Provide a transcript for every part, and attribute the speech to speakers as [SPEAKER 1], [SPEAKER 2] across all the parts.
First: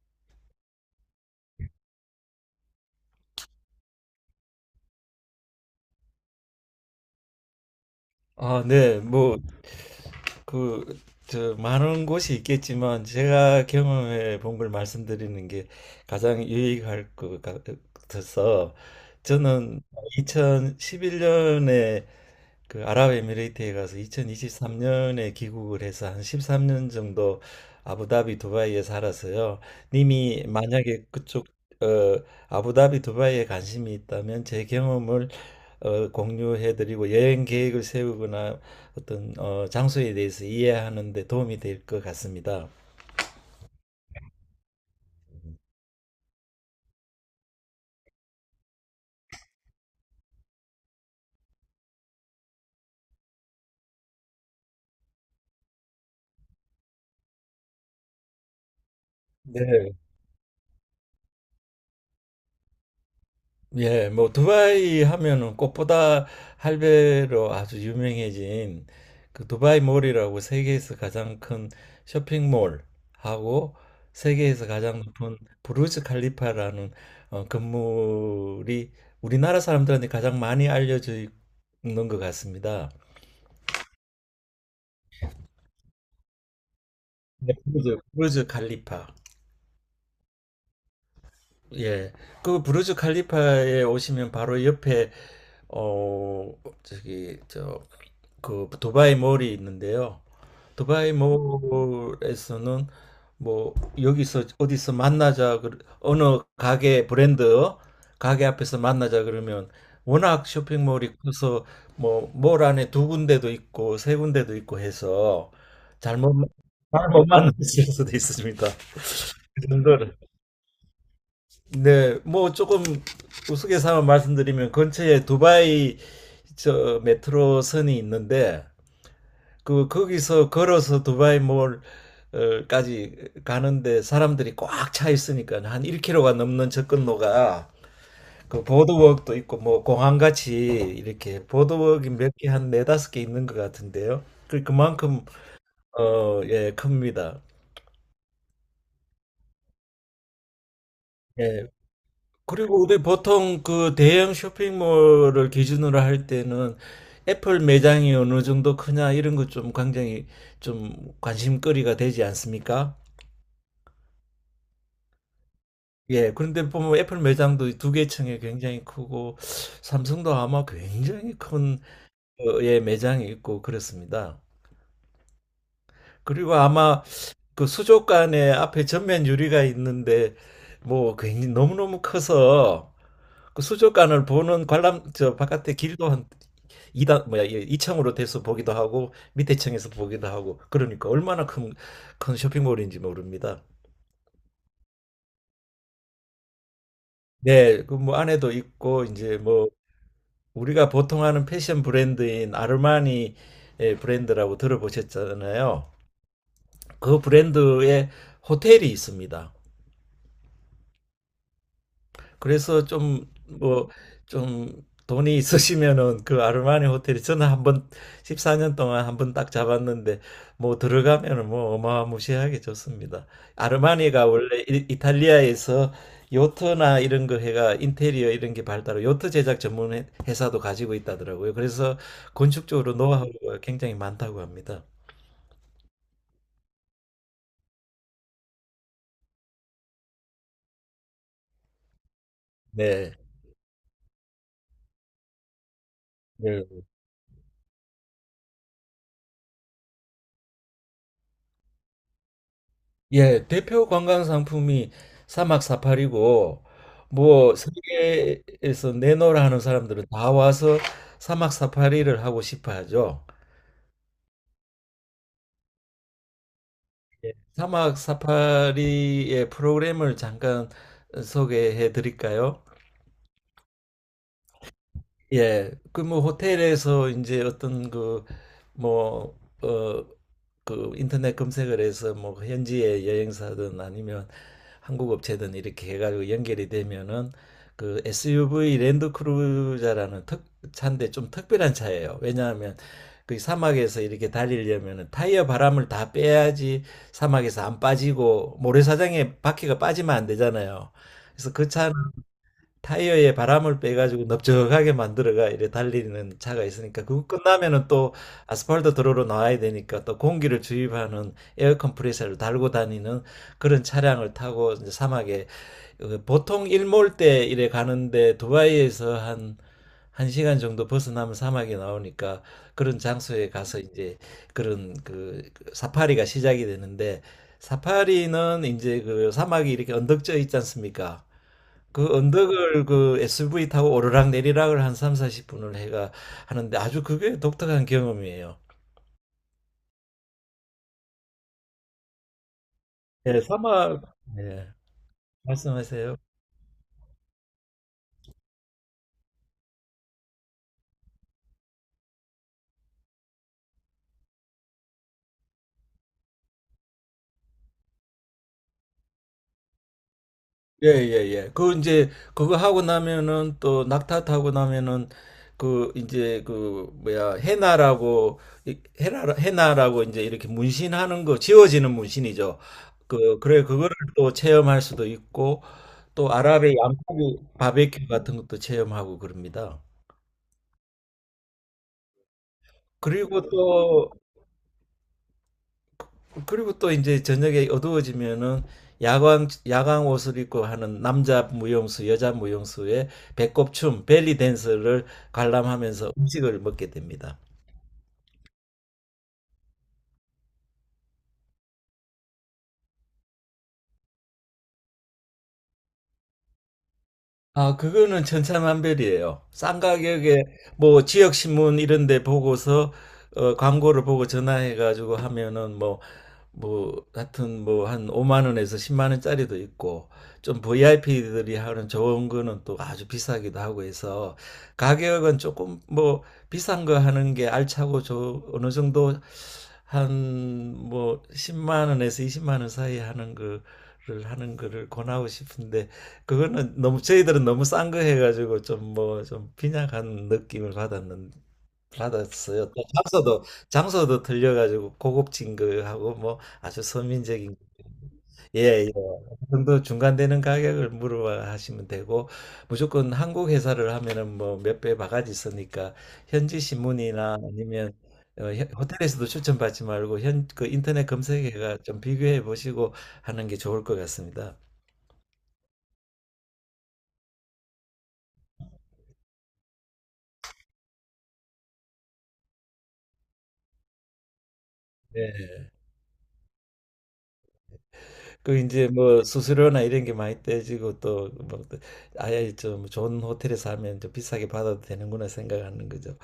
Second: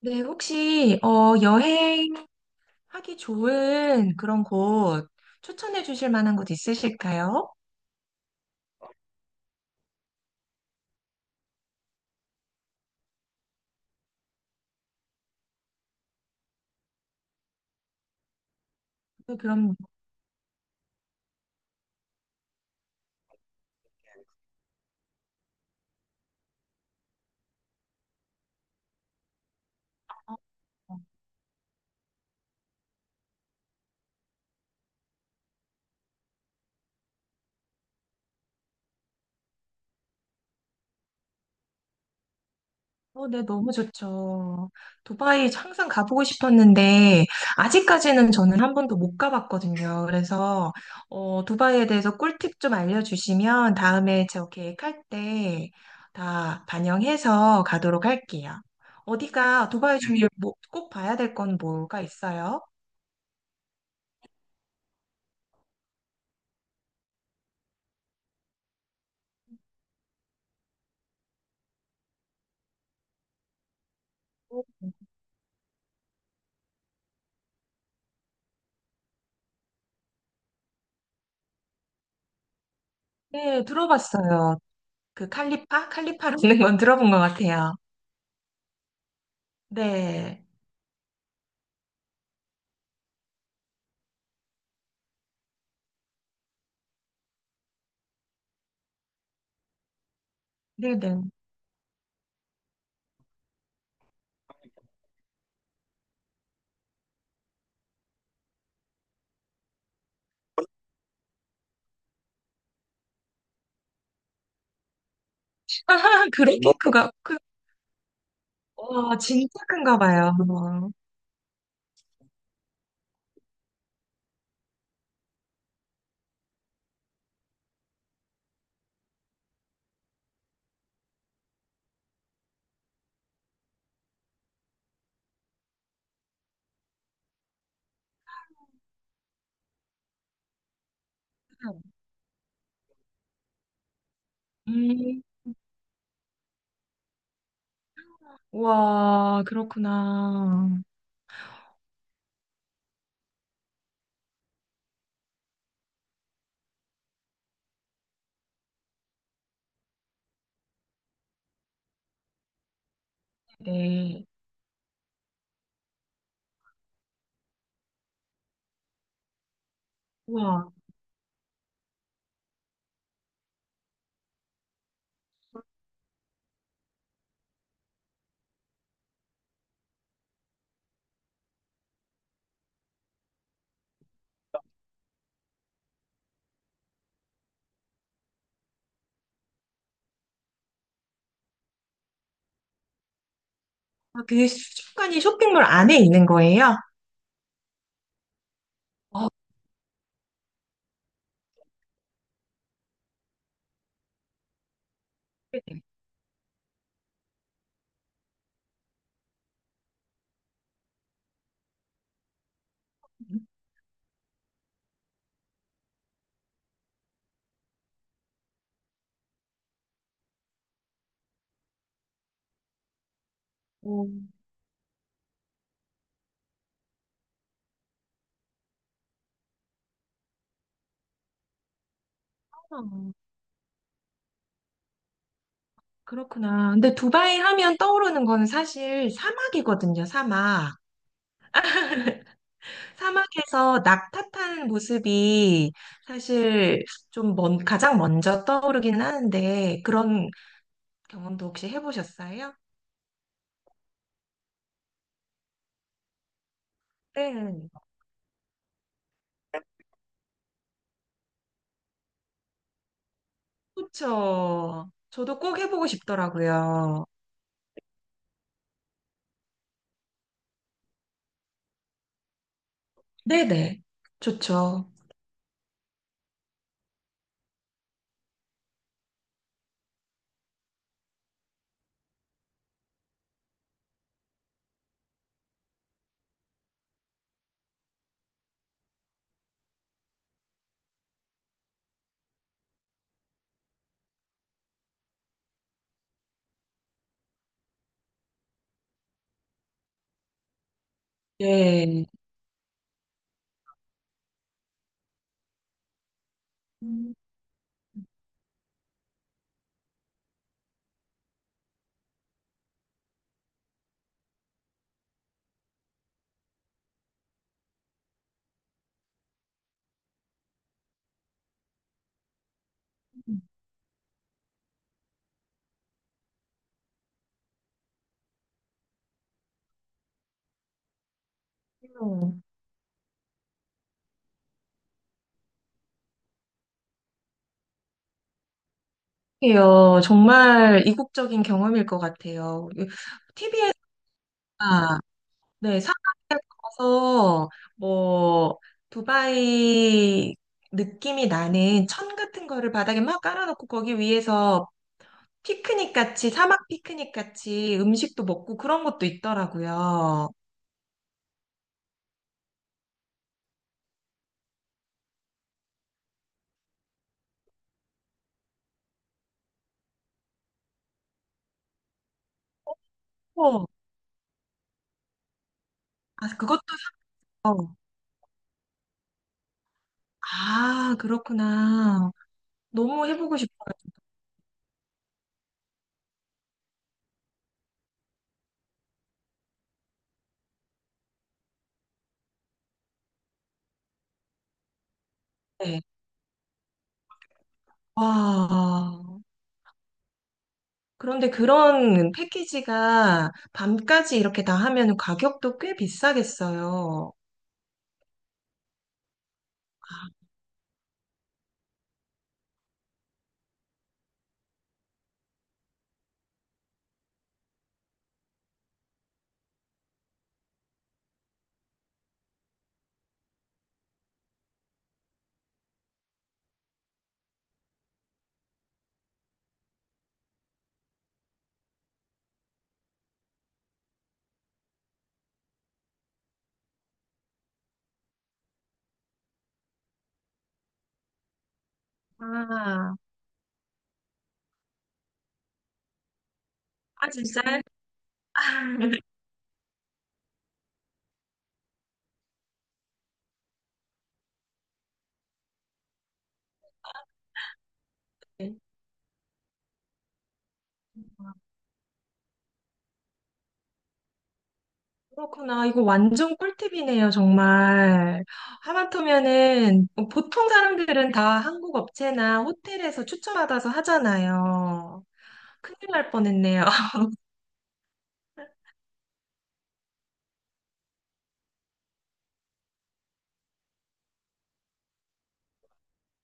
[SPEAKER 1] 네, 혹시 여행하기 좋은 그런 곳 추천해 주실 만한 곳 있으실까요?
[SPEAKER 2] 아, 네. 뭐, 그, 저, 많은 곳이 있겠지만, 제가 경험해 본 걸 말씀드리는 게 가장 유익할 것 같아서,
[SPEAKER 1] 네, 그럼
[SPEAKER 2] 저는 2011년에 그 아랍에미레이트에 가서 2023년에 귀국을 해서 한 13년 정도 아부다비 두바이에 살아서요. 님이 만약에 그쪽 어, 아부다비 두바이에 관심이 있다면 제 경험을 공유해드리고 여행 계획을 세우거나 어떤 장소에 대해서 이해하는 데 도움이 될 것 같습니다.
[SPEAKER 1] 네, 너무 좋죠. 두바이 항상 가보고 싶었는데 아직까지는 저는 한 번도 못 가봤거든요. 그래서 두바이에 대해서 꿀팁 좀 알려주시면 다음에 제 계획할 때 다 반영해서 가도록 할게요. 어디가
[SPEAKER 2] 네.
[SPEAKER 1] 두바이 중에 뭐, 꼭 봐야 될 건 뭐가 있어요?
[SPEAKER 2] 예, 뭐 두바이 하면은 꽃보다 할배로 아주 유명해진 그 두바이 몰이라고 세계에서 가장 큰 쇼핑몰하고 세계에서 가장 높은 부르즈 칼리파라는 건물이 우리나라 사람들한테 가장 많이 알려져 있는 것 같습니다.
[SPEAKER 1] 네, 들어봤어요. 그 칼리파? 칼리파라는 건 들어본 것 같아요.
[SPEAKER 2] 브루 부르즈 칼리파.
[SPEAKER 1] 네.
[SPEAKER 2] 예. 그 부르즈 칼리파에 오시면 바로 옆에 어 저기 저 그 두바이 몰이 있는데요. 두바이
[SPEAKER 1] 네네.
[SPEAKER 2] 몰에서는 뭐 여기서 어디서 만나자 그 어느 가게 브랜드 가게 앞에서 만나자 그러면 워낙 쇼핑몰이 커서 뭐 몰 안에 두 군데도 있고 세 군데도 있고 해서 잘못
[SPEAKER 1] 그런 너, 크가
[SPEAKER 2] 잘못
[SPEAKER 1] 그,
[SPEAKER 2] 만났을 수도 있습니다.
[SPEAKER 1] 와, 진짜
[SPEAKER 2] 그
[SPEAKER 1] 큰가
[SPEAKER 2] 정도로.
[SPEAKER 1] 봐요.
[SPEAKER 2] 네, 뭐 조금 우스갯소리 말씀드리면 근처에 두바이 저 메트로선이 있는데 그 거기서 걸어서 두바이 몰까지 가는데 사람들이 꽉 차 있으니까 한 1km가 넘는 접근로가, 그 보드워크도 있고 뭐 공항 같이 이렇게 보드워크이 몇 개, 한 네다섯 개 있는 것 같은데요. 그
[SPEAKER 1] 음,
[SPEAKER 2] 그만큼 예 큽니다.
[SPEAKER 1] 와, 그렇구나.
[SPEAKER 2] 예. 그리고 우리 보통 그 대형 쇼핑몰을 기준으로 할 때는 애플 매장이 어느 정도 크냐 이런 것 좀 굉장히, 좀 관심거리가 되지 않습니까?
[SPEAKER 1] 네.
[SPEAKER 2] 예, 그런데 보면 애플 매장도 두 개 층에 굉장히 크고, 삼성도 아마
[SPEAKER 1] 와,
[SPEAKER 2] 굉장히 큰 예, 매장이 있고 그렇습니다. 그리고 아마 그 수족관에 앞에 전면 유리가 있는데 뭐 굉장히 너무너무 커서 그 수족관을 보는 관람, 저 바깥에 길도 한 2단, 뭐야, 예, 층으로 돼서 보기도 하고 밑에 층에서 보기도 하고, 그러니까 얼마나 큰 쇼핑몰인지 모릅니다.
[SPEAKER 1] 아, 그 수족관이 쇼핑몰 안에 있는 거예요?
[SPEAKER 2] 네, 그 뭐 안에도 있고,
[SPEAKER 1] 어,
[SPEAKER 2] 이제 뭐 우리가 보통 하는 패션 브랜드인 아르마니, 브랜드라고 들어보셨잖아요. 그 브랜드의 호텔이 있습니다. 그래서 좀 뭐, 좀 돈이 있으시면은 그 아르마니 호텔이, 저는 한번 14년 동안 한번 딱 잡았는데, 뭐 들어가면은 뭐 어마무시하게 좋습니다.
[SPEAKER 1] 오,
[SPEAKER 2] 아르마니가 원래 이탈리아에서 요트나 이런 거 해가 인테리어 이런 게 발달하고, 요트 제작 전문 회사도 가지고 있다더라고요. 그래서 건축적으로 노하우가 굉장히 많다고 합니다.
[SPEAKER 1] 그렇구나. 근데 두바이 하면 떠오르는 거는 사실 사막이거든요, 사막.
[SPEAKER 2] 네.
[SPEAKER 1] 사막에서 낙타 탄 모습이
[SPEAKER 2] 네.
[SPEAKER 1] 사실 좀 먼, 가장 먼저 떠오르긴 하는데 그런 경험도 혹시 해보셨어요?
[SPEAKER 2] 예, 대표 관광 상품이 사막 사파리고, 뭐
[SPEAKER 1] 네.
[SPEAKER 2] 세계에서 내노라 하는 사람들은 다 와서 사막 사파리를 하고 싶어 하죠.
[SPEAKER 1] 그렇죠. 저도 꼭 해보고 싶더라고요.
[SPEAKER 2] 예, 사막 사파리의 프로그램을 잠깐 소개해 드릴까요?
[SPEAKER 1] 네네. 좋죠.
[SPEAKER 2] 예, 그 뭐 호텔에서 이제 어떤 그뭐어그 인터넷 검색을 해서 뭐 현지의 여행사든, 아니면 한국 업체든 이렇게 해가지고 연결이 되면은, 그 SUV 랜드크루저라는 특 차인데, 좀 특별한 차예요. 왜냐하면 그 사막에서 이렇게 달리려면은 타이어 바람을 다 빼야지, 사막에서 안 빠지고, 모래사장에 바퀴가 빠지면 안 되잖아요. 그래서 그 차는
[SPEAKER 1] 네.
[SPEAKER 2] 타이어에 바람을 빼가지고 넓적하게 만들어가 이래 달리는 차가 있으니까,
[SPEAKER 1] 음.
[SPEAKER 2] 그거 끝나면은 또 아스팔트 도로로 나와야 되니까 또 공기를 주입하는 에어 컴프레서를 달고 다니는 그런 차량을 타고 이제 사막에, 보통 일몰 때 이래 가는데, 두바이에서 한 1시간 정도 벗어나면 사막이 나오니까, 그런
[SPEAKER 1] 음,
[SPEAKER 2] 장소에 가서 이제 그런 그 사파리가 시작이 되는데, 사파리는 이제 그 사막이 이렇게 언덕져 있지 않습니까? 그 언덕을 그 SUV 타고 오르락 내리락을 한 3, 40분을 해가 하는데, 아주 그게 독특한 경험이에요.
[SPEAKER 1] 이게요. 정말 이국적인 경험일 것 같아요.
[SPEAKER 2] 예,
[SPEAKER 1] TV에서
[SPEAKER 2] 사막. 예,
[SPEAKER 1] 네, 사막에
[SPEAKER 2] 말씀하세요.
[SPEAKER 1] 가서 뭐 두바이 느낌이 나는 천 같은 거를 바닥에 막 깔아놓고 거기 위에서 피크닉 같이 사막 피크닉 같이 음식도 먹고 그런 것도 있더라고요.
[SPEAKER 2] 예, 예, 예. 그 이제 그거 하고 나면은 또 낙타 타고 나면은, 그 이제 그 뭐야, 해나라고, 해나, 해나라고 이제 이렇게 문신하는 거, 지워지는 문신이죠. 그 그래
[SPEAKER 1] 어,
[SPEAKER 2] 그거를 또 체험할 수도 있고,
[SPEAKER 1] 아
[SPEAKER 2] 또
[SPEAKER 1] 그것도
[SPEAKER 2] 아랍의 양고기
[SPEAKER 1] 사- 어.
[SPEAKER 2] 바베큐 같은 것도 체험하고 그럽니다.
[SPEAKER 1] 아 그렇구나. 너무 해보고
[SPEAKER 2] 그리고
[SPEAKER 1] 싶어가지고.
[SPEAKER 2] 또 그리고 또 이제 저녁에 어두워지면은, 야광, 야광 옷을 입고 하는 남자 무용수, 여자 무용수의 배꼽춤, 벨리 댄스를
[SPEAKER 1] 네.
[SPEAKER 2] 관람하면서 음식을 먹게 됩니다.
[SPEAKER 1] 와. 그런데 그런 패키지가 밤까지 이렇게 다 하면 가격도 꽤 비싸겠어요.
[SPEAKER 2] 아, 그거는 천차만별이에요. 싼
[SPEAKER 1] 아.
[SPEAKER 2] 가격에 뭐 지역 신문 이런 데 보고서 광고를 보고 전화해 가지고 하면은 뭐 하여튼 뭐 한 5만 원에서 10만 원짜리도 있고, 좀 VIP들이 하는 좋은 거는 또 아주 비싸기도 하고 해서, 가격은 조금 뭐 비싼 거 하는 게 알차고, 저 어느 정도 한 뭐 10만 원에서 20만 원 사이 하는 거를 권하고 싶은데, 그거는 너무, 저희들은 너무 싼 거 해가지고 좀 뭐, 좀 빈약한 느낌을 받았는 받았어요. 또 장소도 틀려가지고 고급진 거하고 뭐 아주 서민적인, 예예, 그 정도 중간되는 가격을 물어봐 하시면 되고, 무조건 한국 회사를 하면은 뭐 몇 배 바가지 있으니까 현지 신문이나, 아니면 호텔에서도 추천받지 말고 현 그 인터넷 검색해가 좀 비교해 보시고 하는 게 좋을 것 같습니다.
[SPEAKER 1] 그렇구나. 이거 완전 꿀팁이네요, 정말. 하마터면은 뭐 보통 사람들은 다 한국 업체나 호텔에서 추천받아서 하잖아요.
[SPEAKER 2] 네.
[SPEAKER 1] 큰일 날 뻔했네요.
[SPEAKER 2] 그 이제 뭐 수수료나 이런 게 많이 떼지고 또뭐 아예 좀 좋은 호텔에서 하면 좀 비싸게 받아도 되는구나 생각하는 거죠.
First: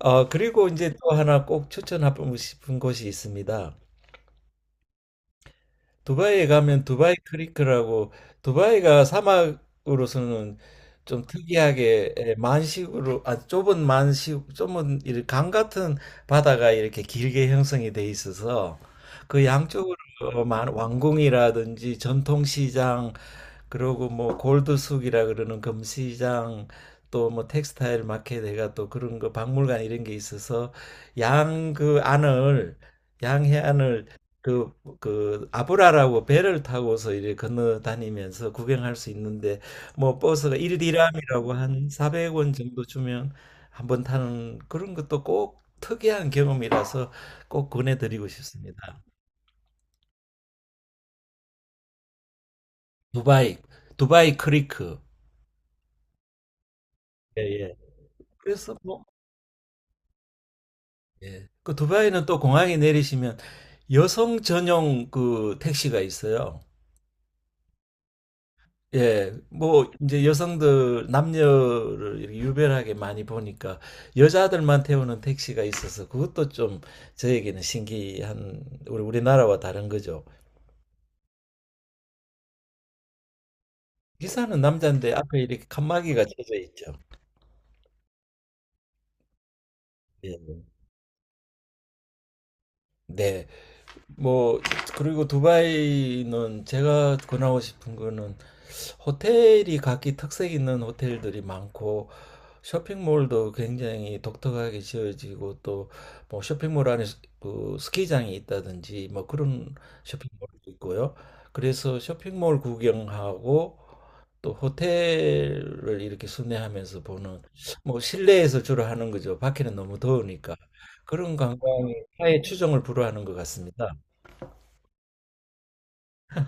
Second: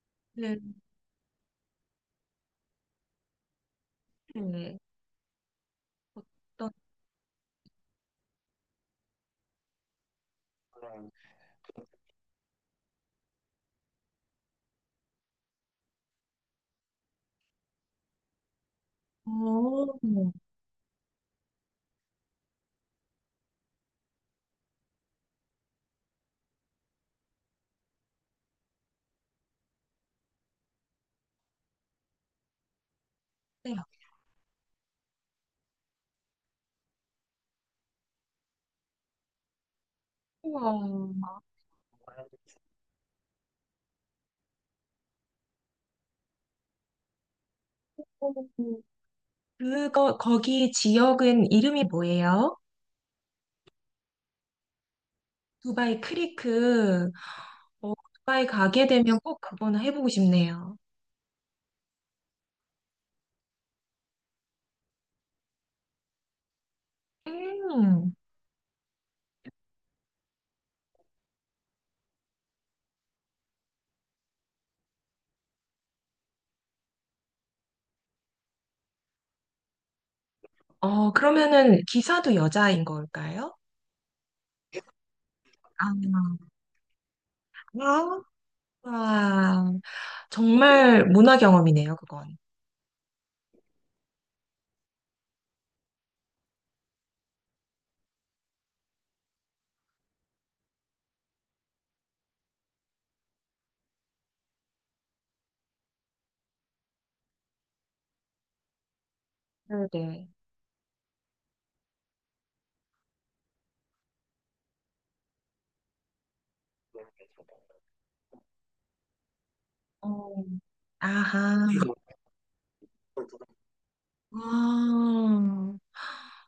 [SPEAKER 1] 네.
[SPEAKER 2] 그리고 이제 또 하나 꼭 추천하고 싶은 곳이 있습니다.
[SPEAKER 1] 네.
[SPEAKER 2] 두바이에
[SPEAKER 1] 또-
[SPEAKER 2] 가면 두바이 크리크라고, 두바이가 사막으로서는 좀 특이하게 만식으로, 좁은 만식, 좁은 이강 같은 바다가 이렇게 길게 형성이 돼 있어서, 그
[SPEAKER 1] 어,
[SPEAKER 2] 양쪽으로
[SPEAKER 1] 네.
[SPEAKER 2] 왕궁이라든지, 전통시장, 그리고 뭐 골드숙이라 그러는 금시장, 또 뭐 텍스타일 마켓에가, 또 그런 거 박물관 이런 게 있어서, 양 그 안을 양해안을 그 그 아브라라고 배를 타고서 이렇게 건너 다니면서 구경할 수 있는데, 뭐 버스가 일디람이
[SPEAKER 1] 우와.
[SPEAKER 2] 라고 한 400원 정도 주면 한번 타는, 그런 것도 꼭 특이한 경험이라서 꼭 권해드리고 싶습니다.
[SPEAKER 1] 그거, 거기 지역은 이름이 뭐예요?
[SPEAKER 2] 두바이, 두바이 크리크.
[SPEAKER 1] 두바이 크리크.
[SPEAKER 2] 예, 예.
[SPEAKER 1] 어, 두바이
[SPEAKER 2] 그래서
[SPEAKER 1] 가게
[SPEAKER 2] 뭐,
[SPEAKER 1] 되면 꼭 그거는 해보고 싶네요.
[SPEAKER 2] 예. 그 두바이는 또 공항에 내리시면 여성 전용 그 택시가 있어요.
[SPEAKER 1] 음.
[SPEAKER 2] 예, 뭐 이제 여성들, 남녀를 이렇게 유별하게 많이 보니까 여자들만 태우는 택시가 있어서, 그것도 좀 저에게는 신기한, 우리나라와 다른 거죠.
[SPEAKER 1] 어, 그러면은 기사도 여자인 걸까요?
[SPEAKER 2] 기사는 남자인데 앞에 이렇게
[SPEAKER 1] 아.
[SPEAKER 2] 칸막이가 쳐져 있죠.
[SPEAKER 1] 아, 아,
[SPEAKER 2] 예.
[SPEAKER 1] 정말 문화 경험이네요, 그건.
[SPEAKER 2] 네, 뭐 그리고 두바이는 제가 권하고 싶은 거는, 호텔이 각기 특색 있는 호텔들이 많고, 쇼핑몰도 굉장히 독특하게 지어지고, 또 뭐 쇼핑몰 안에 그 스키장이 있다든지 뭐 그런
[SPEAKER 1] 네네.
[SPEAKER 2] 쇼핑몰도 있고요. 그래서 쇼핑몰 구경하고, 또 호텔을 이렇게 순회하면서 보는, 뭐 실내에서 주로 하는 거죠. 밖에는 너무
[SPEAKER 1] 어,
[SPEAKER 2] 더우니까. 그런
[SPEAKER 1] 아하.
[SPEAKER 2] 관광이 타의 추종을 불허하는 것 같습니다.
[SPEAKER 1] 아,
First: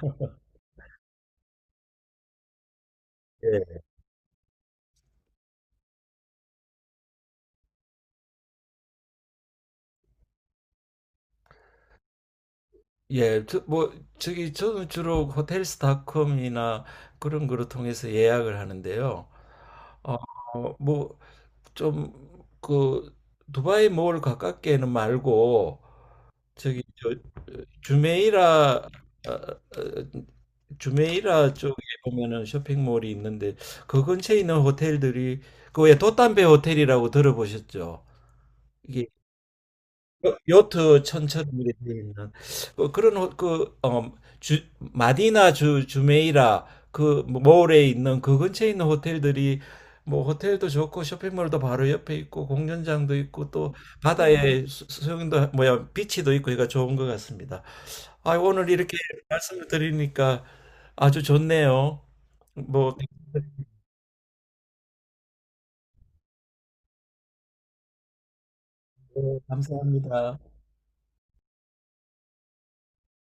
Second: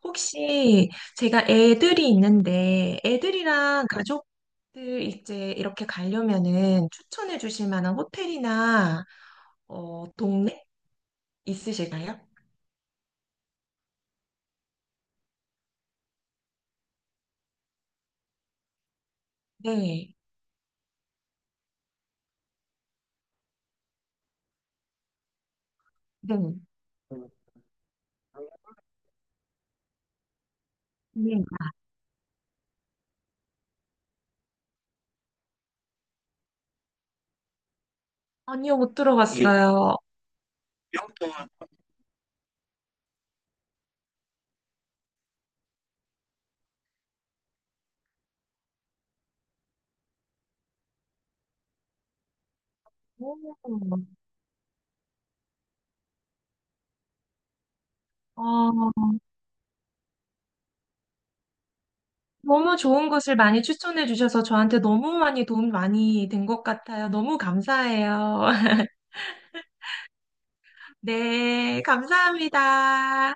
[SPEAKER 1] 혹시 제가 애들이 있는데
[SPEAKER 2] 예.
[SPEAKER 1] 애들이랑 가족들 이제 이렇게 가려면은 추천해 주실 만한 호텔이나 동네 있으실까요?
[SPEAKER 2] 예, 저, 뭐, 저기, 저는 주로 호텔스닷컴이나 그런 거를 통해서 예약을 하는데요.
[SPEAKER 1] 네,
[SPEAKER 2] 어, 뭐, 좀, 그, 두바이 몰 가깝게는 말고,
[SPEAKER 1] 네,
[SPEAKER 2] 저기, 저, 주메이라, 어,
[SPEAKER 1] 네.
[SPEAKER 2] 주메이라 쪽에 보면은 쇼핑몰이 있는데, 그 근처에 있는 호텔들이, 그왜 돛담배 호텔이라고 들어보셨죠?
[SPEAKER 1] 아니요, 못 들어봤어요.
[SPEAKER 2] 요트 천처럼 이렇게 되어 있는 그런 그 마디나 주 주메이라 그 몰에 있는 그 근처에 있는 호텔들이 뭐 호텔도 좋고, 쇼핑몰도 바로 옆에 있고, 공연장도 있고, 또
[SPEAKER 1] 오,
[SPEAKER 2] 바다에 수영도 뭐야, 비치도 있고 그러니까 좋은 것 같습니다. 아, 오늘 이렇게
[SPEAKER 1] 아,
[SPEAKER 2] 말씀을 드리니까 아주 좋네요.
[SPEAKER 1] 너무
[SPEAKER 2] 뭐,
[SPEAKER 1] 좋은 곳을 많이 추천해 주셔서 저한테 너무 많이 도움 많이 된 것 같아요. 너무 감사해요.
[SPEAKER 2] 네, 감사합니다.
[SPEAKER 1] 네, 감사합니다.